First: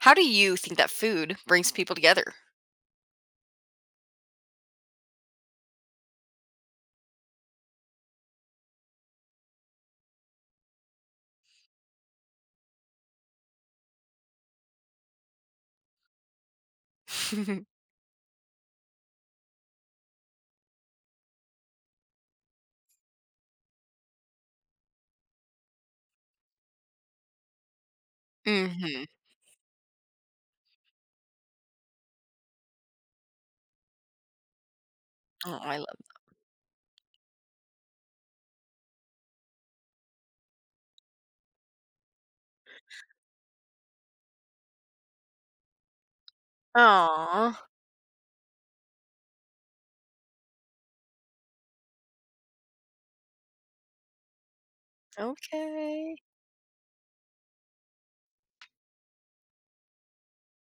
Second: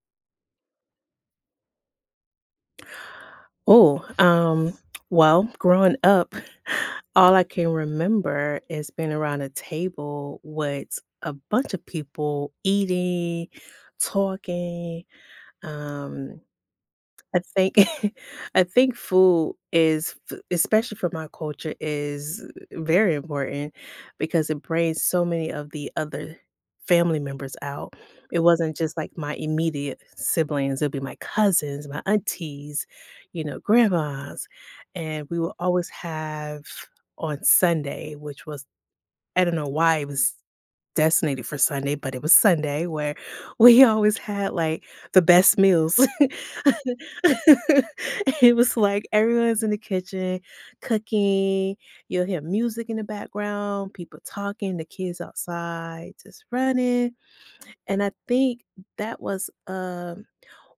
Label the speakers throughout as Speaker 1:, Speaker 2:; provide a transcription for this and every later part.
Speaker 1: How do you think that food brings people together?
Speaker 2: Oh, well, growing up, all I can remember is being around a table with a bunch of people eating, talking. Um, I think I think food is f especially for my culture, is very important because it brings so many of the other family members out. It wasn't just,
Speaker 1: Mhm.
Speaker 2: like, my immediate siblings, it'd be my cousins, my aunties, grandmas, and we will
Speaker 1: Oh, I
Speaker 2: always
Speaker 1: love.
Speaker 2: have on Sunday, which was I don't know why it was destinated for Sunday, but it was Sunday where we always had, like, the best meals.
Speaker 1: Oh,
Speaker 2: It was like everyone's in the kitchen cooking, you'll hear music in the background, people talking, the kids outside
Speaker 1: okay.
Speaker 2: just running, and I think that was,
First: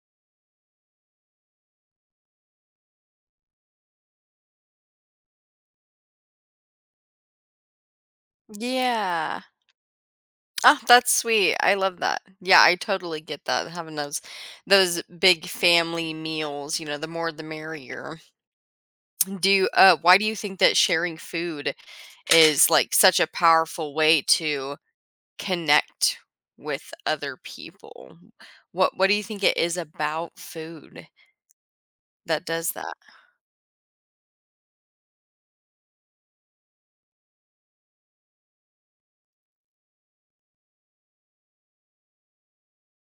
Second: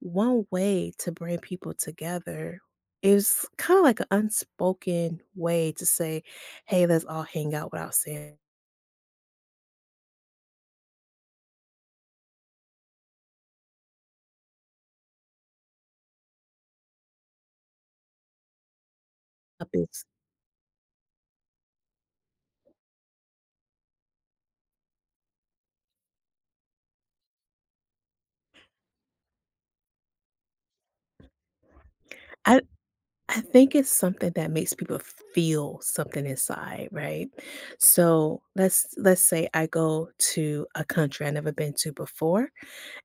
Speaker 2: one way to bring people together is kind of like an unspoken way to say, hey, let's all hang out without saying
Speaker 1: Yeah. Oh, that's sweet. I love that. Yeah, I totally get that, having those big family meals, the more the merrier. Do you
Speaker 2: up is
Speaker 1: why do you think that sharing food is, like, such a powerful way to connect with other people? What do you think it is about food that
Speaker 2: I,
Speaker 1: does that?
Speaker 2: I think it's something that makes people feel something inside, right? So let's say I go to a country I've never been to before,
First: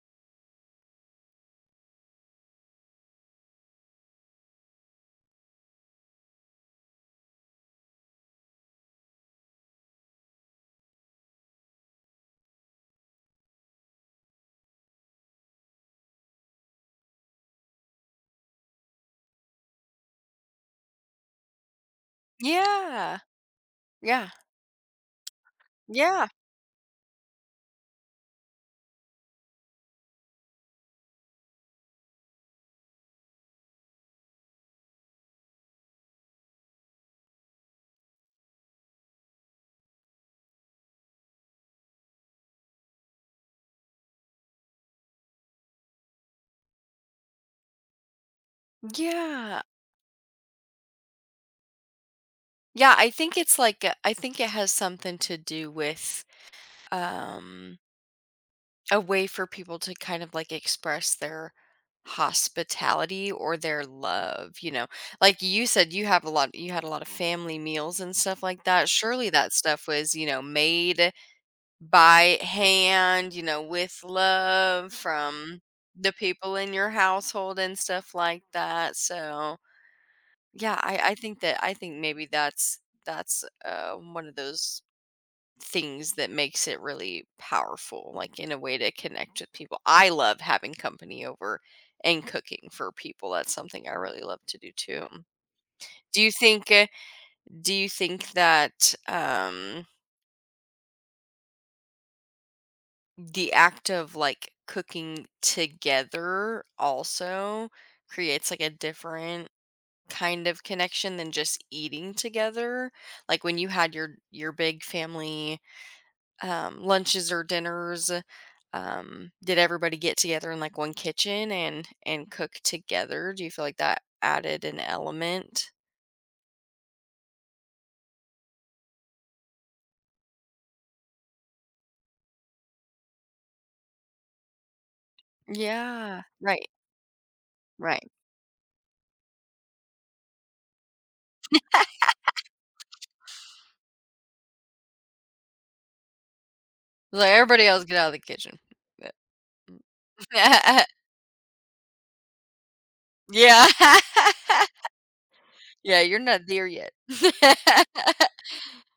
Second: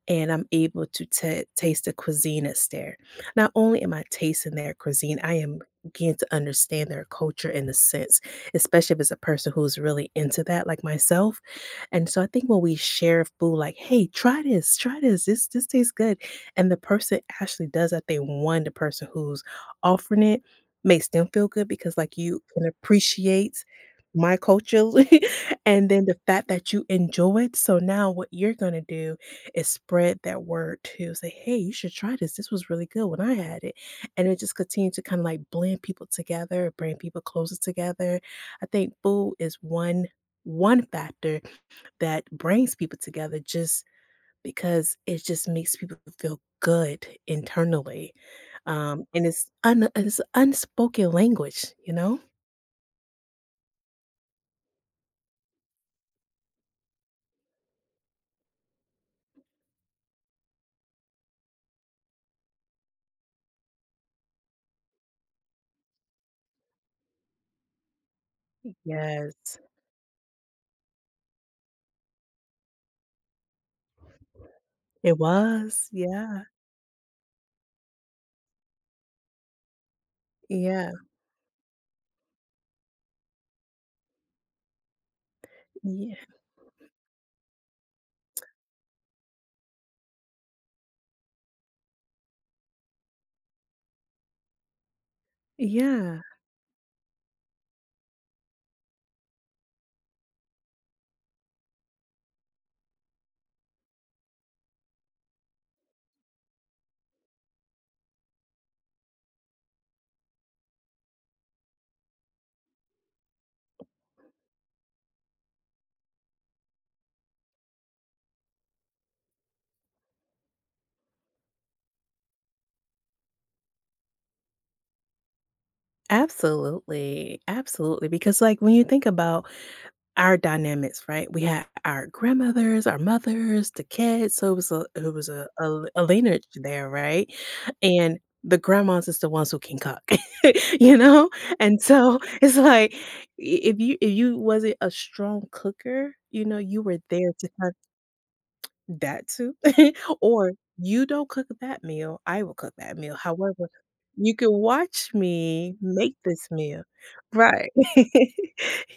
Speaker 2: and I'm able to ta taste the cuisine that's there. Not only am I tasting their cuisine, I am getting to understand their culture in a sense, especially if it's a person who's really into that, like myself. And so I think when we share food, like, "Hey, try this, this tastes good," and the person actually does, I think one, the person who's offering it makes them feel good because, like, you can
Speaker 1: Yeah.
Speaker 2: appreciate
Speaker 1: Yeah.
Speaker 2: my culture, and then the
Speaker 1: Yeah.
Speaker 2: fact that you enjoy it, so now what you're gonna do is spread that word to say, "Hey, you should try this, this was really good when I had it," and it just continues to kinda, like, blend people together, bring people closer together. I think food is one factor that brings people together just because it just makes people feel good internally, and it's
Speaker 1: Yeah.
Speaker 2: un it's unspoken language, you know?
Speaker 1: Yeah, I think it's like a I think it has something to do with, um, a way for people to kind of, like, express their hospitality or their love, Like you said, you have a lot, you had a lot of family meals and stuff like that. Surely that
Speaker 2: Yes.
Speaker 1: stuff was, you know, made by hand, you know, with love
Speaker 2: It
Speaker 1: from
Speaker 2: was,
Speaker 1: the
Speaker 2: yeah,
Speaker 1: people in your household and stuff like that, so. Yeah,
Speaker 2: yeah,
Speaker 1: I think that I think maybe that's one of those things
Speaker 2: yeah,
Speaker 1: that makes it really powerful, like in a way to connect with people. I love having company over and cooking for people. That's something I really love to do too.
Speaker 2: yeah.
Speaker 1: Do you think uh, do you think that the act of like cooking together also creates like a different kind of connection than just eating together. Like when you had your big family lunches or dinners, did everybody get together in like one kitchen and cook together? Do you feel like that added an element?
Speaker 2: Absolutely, absolutely, because, like, when you think about our dynamics, right? We had our grandmothers, our mothers, the kids, so it was a it was a a
Speaker 1: Yeah,
Speaker 2: lineage
Speaker 1: right,
Speaker 2: there, right?
Speaker 1: right.
Speaker 2: And the grandmas is the ones who can cook, you know? And so it's like I if you wasn't a strong cooker, you know, you were
Speaker 1: Like
Speaker 2: there to
Speaker 1: everybody
Speaker 2: kind
Speaker 1: else, get out of the kitchen.
Speaker 2: that too. Or,
Speaker 1: yeah,
Speaker 2: "You don't cook that meal, I will cook that meal. However, you can watch me
Speaker 1: yeah.
Speaker 2: make
Speaker 1: You're not
Speaker 2: this
Speaker 1: there
Speaker 2: meal."
Speaker 1: yet.
Speaker 2: Right.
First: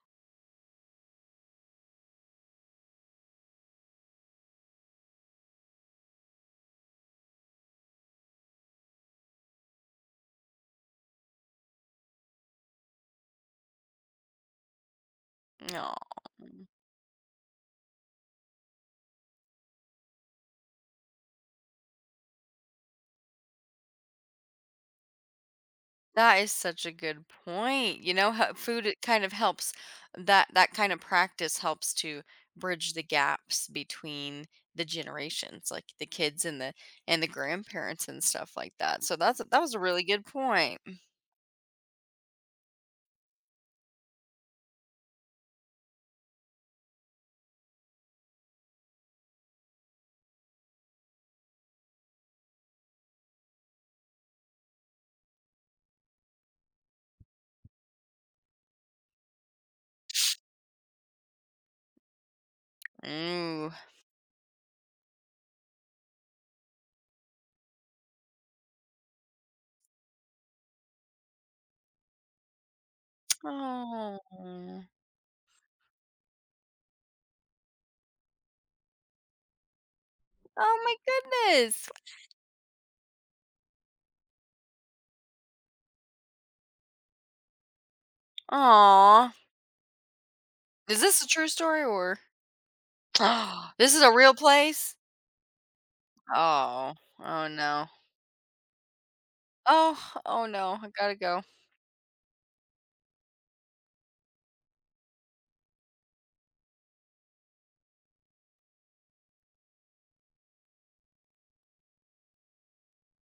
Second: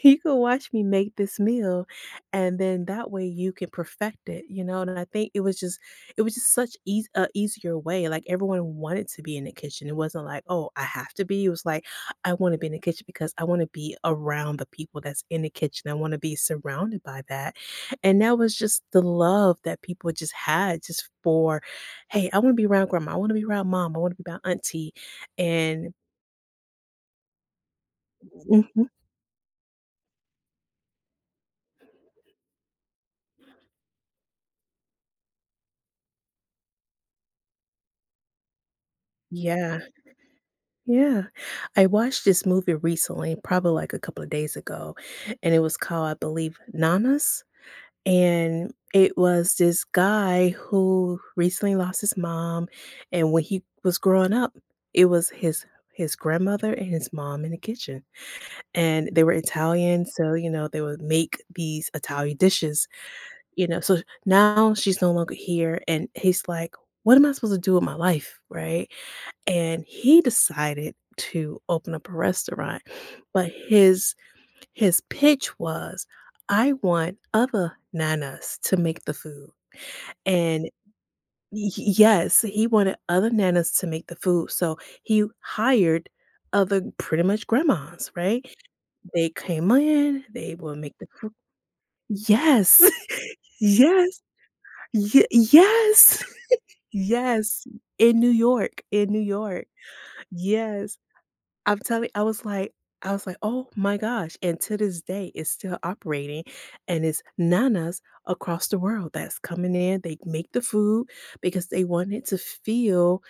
Speaker 2: You can watch me make this meal, and then that way you can perfect it, you know, and I think it was just such easy, a easier way, like, everyone wanted to be in the kitchen. It wasn't like, "Oh, I have to be." It was like, "I wanna be in the kitchen because I wanna be around the people that's in the kitchen.
Speaker 1: No.
Speaker 2: I wanna be surrounded by that." And that was just the love that people just had just for, "Hey, I wanna be around grandma, I wanna be around mom, I wanna be around auntie," and
Speaker 1: That is such a good point. You know, how food
Speaker 2: mhm.
Speaker 1: it kind of helps that that kind of practice helps to bridge the gaps between the generations, like the kids and the grandparents and stuff like that. So that's that was a
Speaker 2: Yeah,
Speaker 1: really good point.
Speaker 2: yeah. I watched this movie recently, probably, like, a couple of days ago, and it was called, I believe, Nanas, and it was this guy who recently lost his mom, and when he was growing up, it was his grandmother and his mom in the kitchen. And they were Italian, so, you know, they would make these Italian dishes, you
Speaker 1: Ooh.
Speaker 2: know, so now she's no longer here, and he's like, "What am I supposed to do with my life?" Right? And he decided to open up a restaurant, but
Speaker 1: Oh.
Speaker 2: his pitch was, "I want other nanas to make the food." And
Speaker 1: Oh my
Speaker 2: y
Speaker 1: goodness.
Speaker 2: yes, he wanted other nanas to make the food, so he hired other pretty much grandmas, right? They
Speaker 1: Aw.
Speaker 2: came in, they will make
Speaker 1: Is
Speaker 2: the
Speaker 1: this a
Speaker 2: food.
Speaker 1: true story or
Speaker 2: Yes,
Speaker 1: this is a
Speaker 2: yes,
Speaker 1: real place?
Speaker 2: ye yes,
Speaker 1: Oh. Oh
Speaker 2: yes,
Speaker 1: no.
Speaker 2: in New York,
Speaker 1: Oh, oh no. I
Speaker 2: yes.
Speaker 1: gotta go.
Speaker 2: I'm telling I was like, "Oh my gosh," and to this day, it's still operating, and it's nanas across the world that's coming in, they make the food because they wanted to feel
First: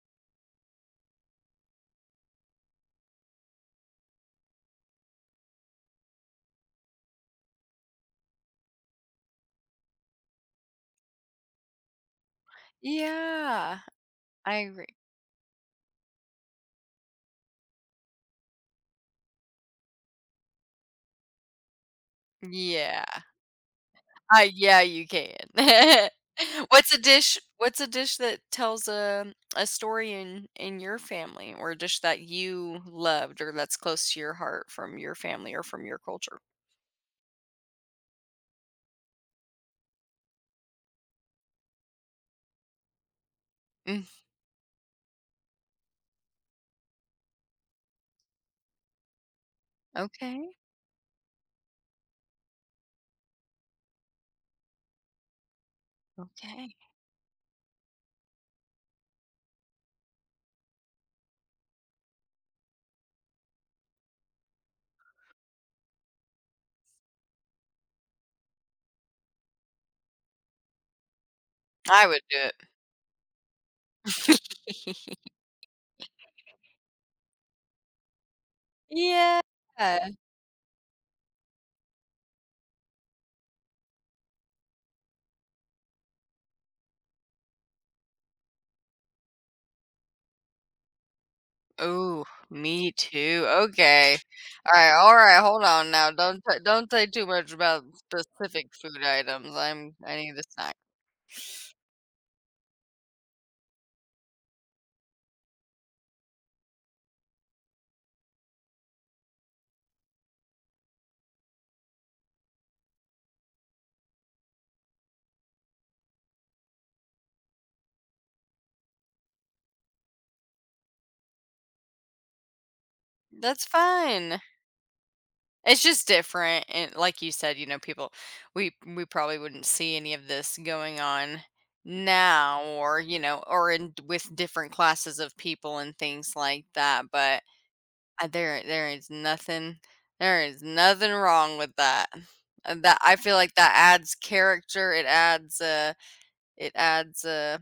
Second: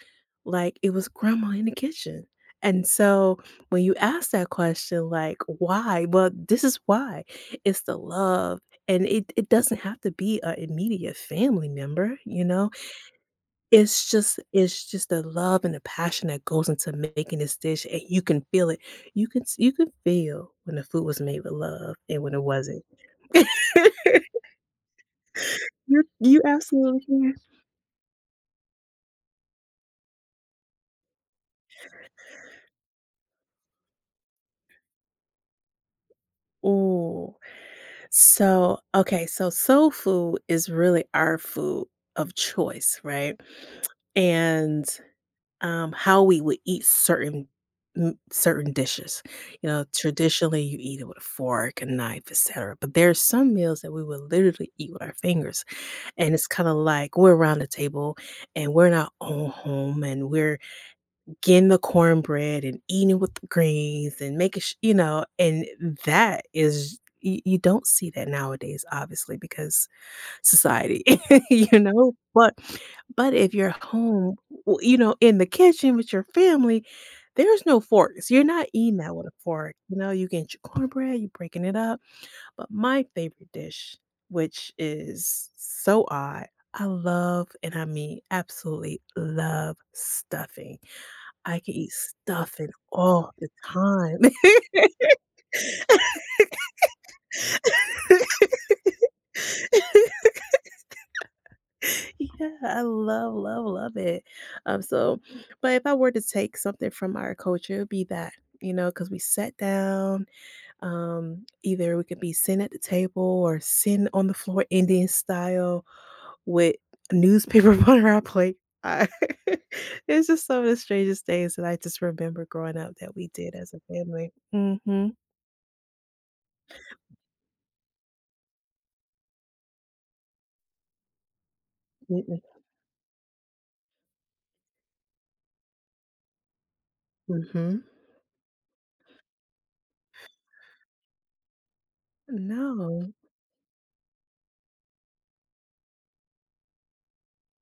Speaker 2: like, it was grandma in the kitchen. And so when you ask that question, like, why? Well, this is why. It's the love. And it doesn't have to be an immediate family member, you know?
Speaker 1: Yeah. I agree.
Speaker 2: It's just the love and the passion that goes into making this dish and you can feel it. You can you can feel when the food was made with love and when it wasn't.
Speaker 1: Yeah. Yeah, you can.
Speaker 2: You absolutely can.
Speaker 1: What's a dish that tells a story in your family or a dish that you loved or that's close to your heart from your family or from your culture?
Speaker 2: Oh. So, okay, so soul food is really our food of choice, right?
Speaker 1: Mm,
Speaker 2: And how we would eat certain certain dishes. You know,
Speaker 1: okay,
Speaker 2: traditionally you eat it with a fork, a knife, etc. But there's some meals that we will literally eat with our fingers, and it's kind
Speaker 1: okay.
Speaker 2: of like we're around the table and we're in our own home and we're getting the cornbread and eating with the greens and making sh you know, and that is you don't see that nowadays, obviously, because society, you
Speaker 1: I
Speaker 2: know,
Speaker 1: would do
Speaker 2: but if you're home, w you
Speaker 1: it.
Speaker 2: know, in the kitchen with your family, there's no forks. You're not eating that with a
Speaker 1: Yeah.
Speaker 2: fork, you know, you get your cornbread, you breaking it up, but my favorite dish, which is so odd, I love, and I mean absolutely love stuffing. I can eat
Speaker 1: Oh,
Speaker 2: stuffing
Speaker 1: me
Speaker 2: all
Speaker 1: too.
Speaker 2: the time.
Speaker 1: Okay. All right, hold on now. Don't t don't say too much about specific food items. I'm I need a snack.
Speaker 2: Yeah, I love, love, love it. So but if I were to take something from our culture, it'd be that, you know, because we sat down, either we could be sitting at the table or sitting on the floor Indian style with a newspaper on our plate. I It's just some of the strangest things that I just remember growing up that we did
Speaker 1: That's
Speaker 2: as a family.
Speaker 1: fine.
Speaker 2: Mhm.
Speaker 1: It's just different, and like you said, you know, people we probably wouldn't see any of this going on
Speaker 2: Mhm.
Speaker 1: now, or you know, or in with different classes of people and things like that. But
Speaker 2: Mhm.
Speaker 1: there there is nothing wrong with that. And that
Speaker 2: No.
Speaker 1: I feel like that adds character. It adds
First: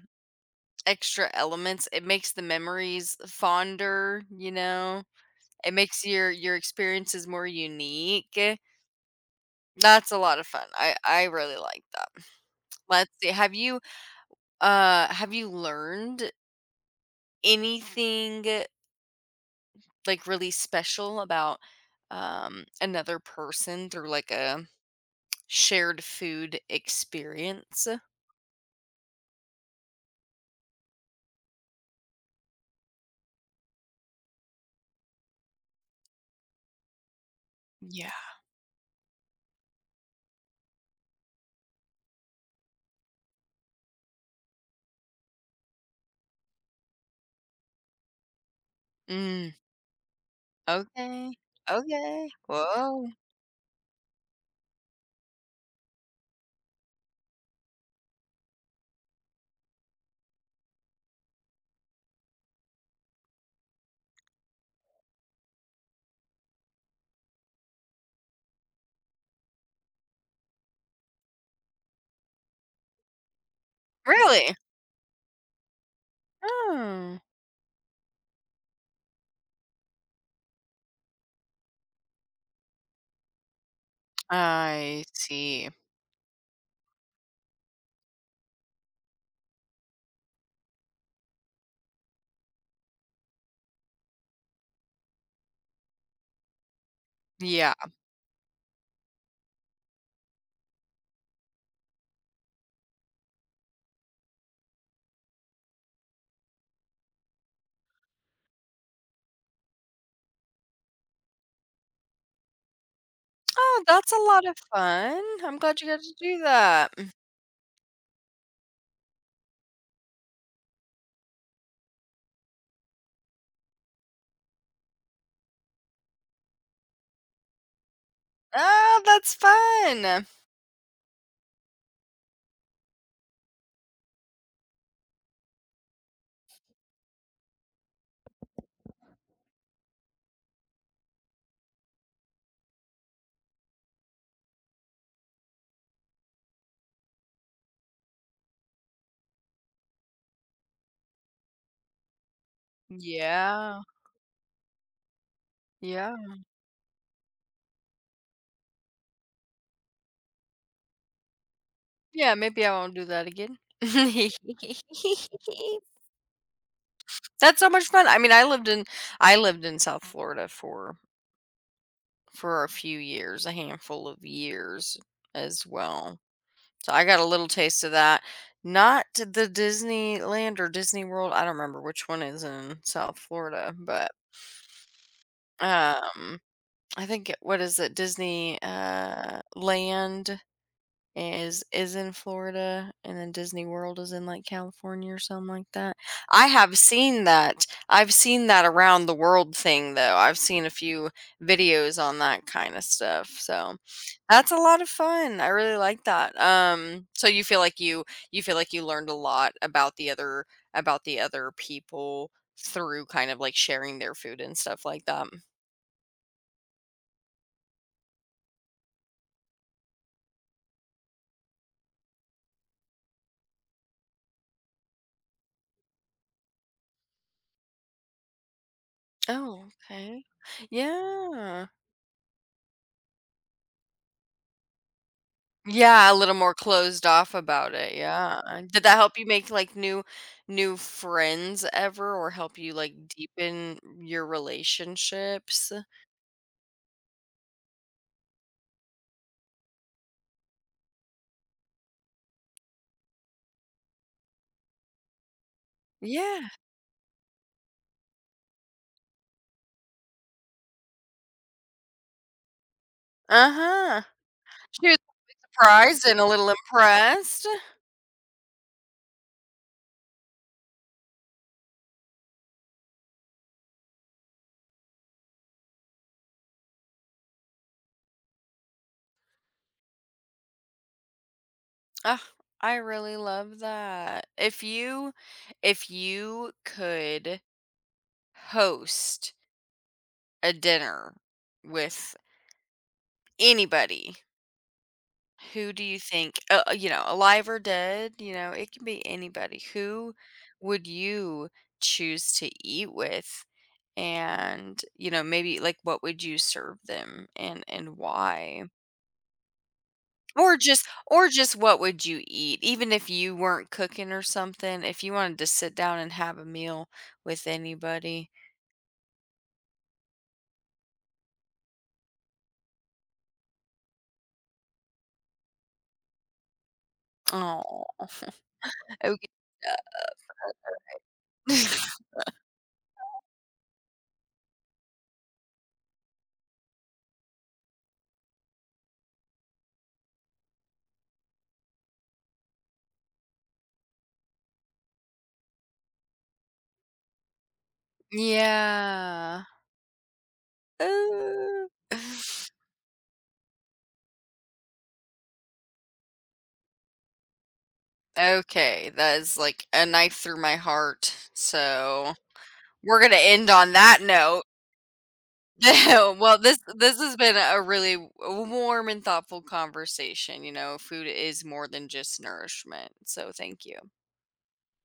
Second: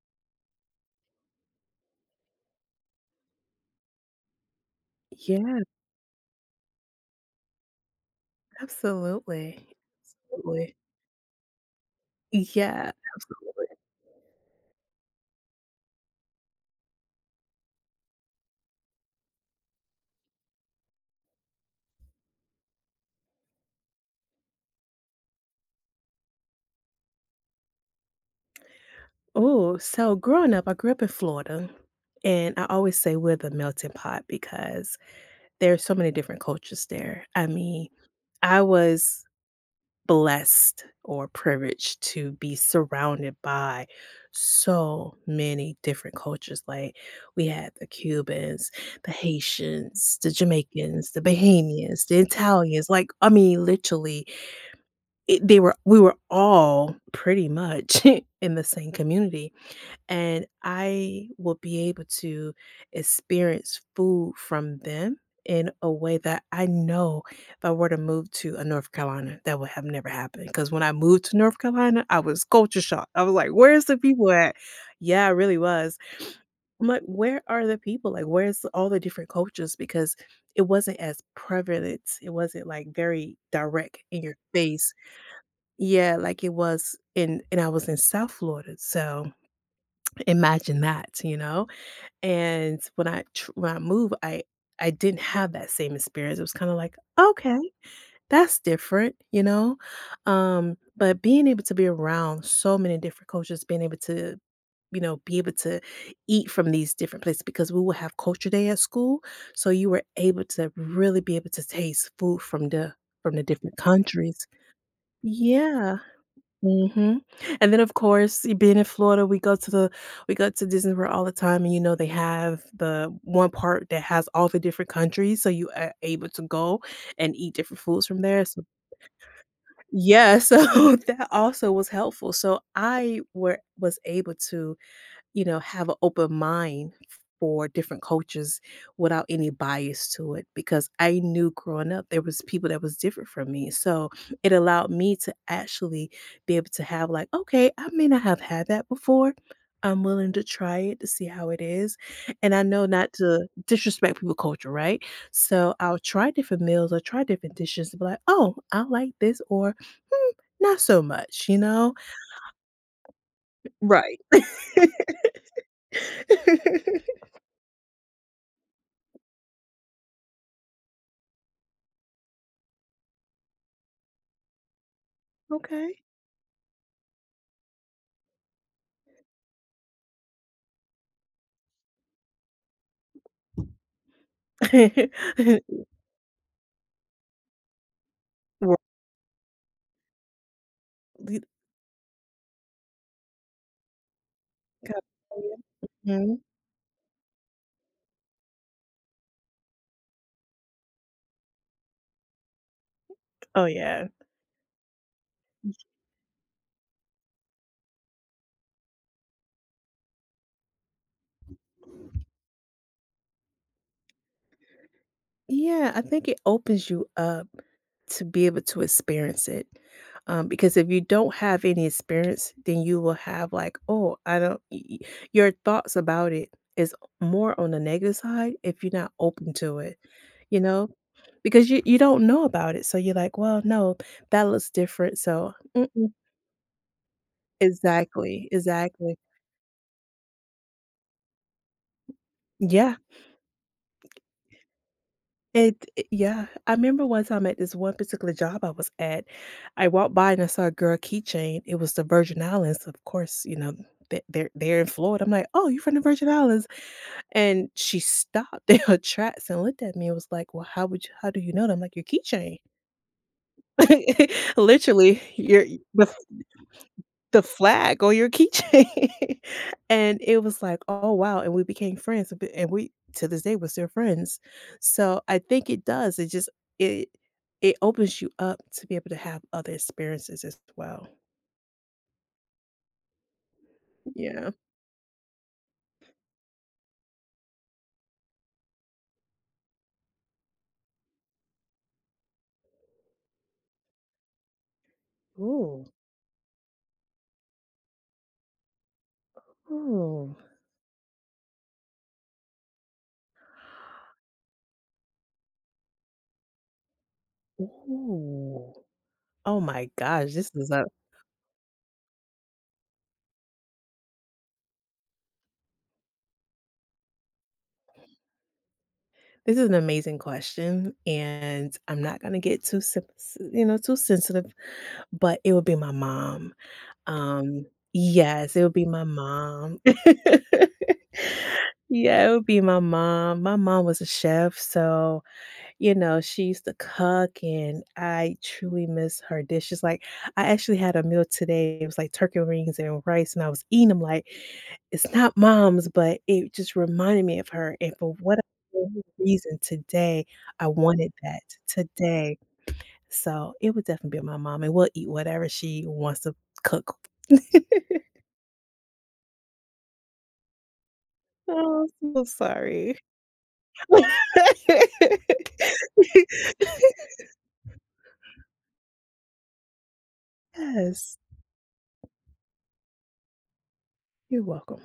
Speaker 1: extra elements. It makes the memories fonder. You know,
Speaker 2: Yeah,
Speaker 1: it makes your experiences more unique.
Speaker 2: absolutely.
Speaker 1: That's a lot of fun.
Speaker 2: Absolutely.
Speaker 1: I really like that.
Speaker 2: Yeah,
Speaker 1: Let's see.
Speaker 2: absolutely.
Speaker 1: Have you learned anything like really special about another person through like a shared food experience?
Speaker 2: Oh, so growing up, I grew up in Florida, and I always say we're the melting pot because there's so many different cultures there. I mean,
Speaker 1: Yeah.
Speaker 2: I was blessed or privileged to be surrounded by so many different cultures. Like we had the Cubans, the
Speaker 1: Mm,
Speaker 2: Haitians, the Jamaicans, the
Speaker 1: okay.
Speaker 2: Bahamians, the
Speaker 1: Okay.
Speaker 2: Italians,
Speaker 1: Whoa.
Speaker 2: like I mean literally It they were we were all pretty much in the same community, and I will be able to experience food from them in a way that I know if I were to move to, a North Carolina, that would have never happened. Because when I moved to North Carolina, I was culture shocked. I was like, "Where's the people
Speaker 1: Really?
Speaker 2: at?" Yeah, I really was. I'm like,
Speaker 1: Hmm.
Speaker 2: "Where are the people? Like, where's all the different cultures?" Because it wasn't as prevalent. It wasn't, like, very direct in your face.
Speaker 1: I see.
Speaker 2: Yeah, like it was in and I was in South Florida, so imagine that, you know? And when I tr when I moved, I didn't have that same experience, it was kinda like, "Okay,
Speaker 1: Yeah.
Speaker 2: that's different," you know? But being able to be around so many different cultures, being able to, you know, be able to eat from these different places because we would have culture day at school, so you were able to really be able to taste food from the different
Speaker 1: Oh, that's a lot
Speaker 2: countries.
Speaker 1: of fun. I'm glad you
Speaker 2: Yeah.
Speaker 1: got to do that.
Speaker 2: Mhm. And then, of course, y being in Florida, we go to the we go to Disney World all the time, and, you know, they have the one part that has all the different countries, so you are able to go and eat different foods from there, so
Speaker 1: Oh, that's fun.
Speaker 2: yeah, so that also was helpful, so I were was able to you know, have an open mind for different cultures without any bias to it because I knew growing up there was people that was different from me. So it allowed me to actually be able to have like, okay, I may not have had that before. I'm willing to try it to see how it is. And I know not to
Speaker 1: Yeah.
Speaker 2: disrespect people culture, right? So I'll
Speaker 1: Yeah.
Speaker 2: try different meals or try different dishes to be like, oh, I like this or hmm, not so much, you know?
Speaker 1: Yeah, maybe I won't do that again.
Speaker 2: Right.
Speaker 1: That's so much fun. I mean, I lived in South Florida for a few years, a handful of years as
Speaker 2: Okay.
Speaker 1: well. So I got a little taste of that. Not the Disneyland or Disney World. I don't remember which one is in South Florida, but um I think what is it? Disney
Speaker 2: World
Speaker 1: land
Speaker 2: lead
Speaker 1: is in Florida, and then Disney World is in, like, California or something like that.
Speaker 2: mhm.
Speaker 1: I have seen that. I've seen that around the world thing, though. I've seen a few videos on that kinda stuff,
Speaker 2: Oh,
Speaker 1: so
Speaker 2: yeah.
Speaker 1: that's a lot of fun. I really like that. So you feel like you feel like you learned a lot about the other people through kind of, like, sharing their food and stuff like that.
Speaker 2: Yeah, I think it opens you up to be able to experience it, because if you don't have any experience, then you will have like, "Oh, I don't" y y your thoughts about it is more on the negative side if you're not open
Speaker 1: Oh,
Speaker 2: to it,
Speaker 1: okay.
Speaker 2: you know?
Speaker 1: Yeah.
Speaker 2: Because you don't know about it, so you're like, "Well, no, that looks different, so,
Speaker 1: Yeah, a
Speaker 2: mm-mm."
Speaker 1: little more closed off about it, yeah.
Speaker 2: Exactly,
Speaker 1: Did that help
Speaker 2: exactly.
Speaker 1: you make, like, new new friends ever or help you, like,
Speaker 2: Yeah.
Speaker 1: deepen your relationships?
Speaker 2: It yeah. I remember one time at this one particular job I was at, I walked by and I saw a girl keychain. It was the Virgin Islands, of course, you know, th they're in Florida. I'm like, "Oh, you from the Virgin
Speaker 1: Yeah.
Speaker 2: Islands?" And she stopped in her tracks and looked at me and was like, "Well, how do you know that?" I'm like, "Your keychain."
Speaker 1: Uh-huh. She was
Speaker 2: Literally, your
Speaker 1: surprised
Speaker 2: the
Speaker 1: and a little
Speaker 2: the
Speaker 1: impressed.
Speaker 2: flag on your keychain, and it was like, "Oh, wow," and we became friends, and b and we to this day, we're still friends. So, I think it does, it just it it opens you up to be able to have other experiences as well.
Speaker 1: Ugh, I really love that.
Speaker 2: Yeah.
Speaker 1: If you could host a dinner with anybody. Who do
Speaker 2: Ooh,
Speaker 1: you think, you know, alive or dead, you know, it can be anybody. Who
Speaker 2: ooh,
Speaker 1: would you choose to eat with? And, you know, maybe like what would you serve them and why?
Speaker 2: ooh. Oh my gosh,
Speaker 1: Or just what would you eat? Even if you weren't cooking or something, if you wanted to sit down and have a meal with anybody.
Speaker 2: this is an amazing question, and I'm not gonna get too sen s you know, too sensitive, but it would be my mom. Um,
Speaker 1: Oh,
Speaker 2: yes, it would be my
Speaker 1: okay.
Speaker 2: mom. Yeah, it would be my mom. My mom was a chef, so, you know, she used to cook, and I truly miss her dishes, like, I actually had a meal today, it was, like, turkey rings and rice, and I was eating them. Like, "It's not mom's," but it just reminded me of her, and for what
Speaker 1: Yeah.
Speaker 2: reason today, I wanted that
Speaker 1: Uh,
Speaker 2: today. So, it would definitely be my mom, and we'll eat whatever she wants to cook.
Speaker 1: okay, that is like a knife through my heart.
Speaker 2: Oh,
Speaker 1: So,
Speaker 2: I'm so sorry.
Speaker 1: we're gonna end on that note. Well, this has been a really warm and thoughtful conversation. You know, food
Speaker 2: Yes,
Speaker 1: is more than just nourishment. So, thank you.
Speaker 2: you're welcome.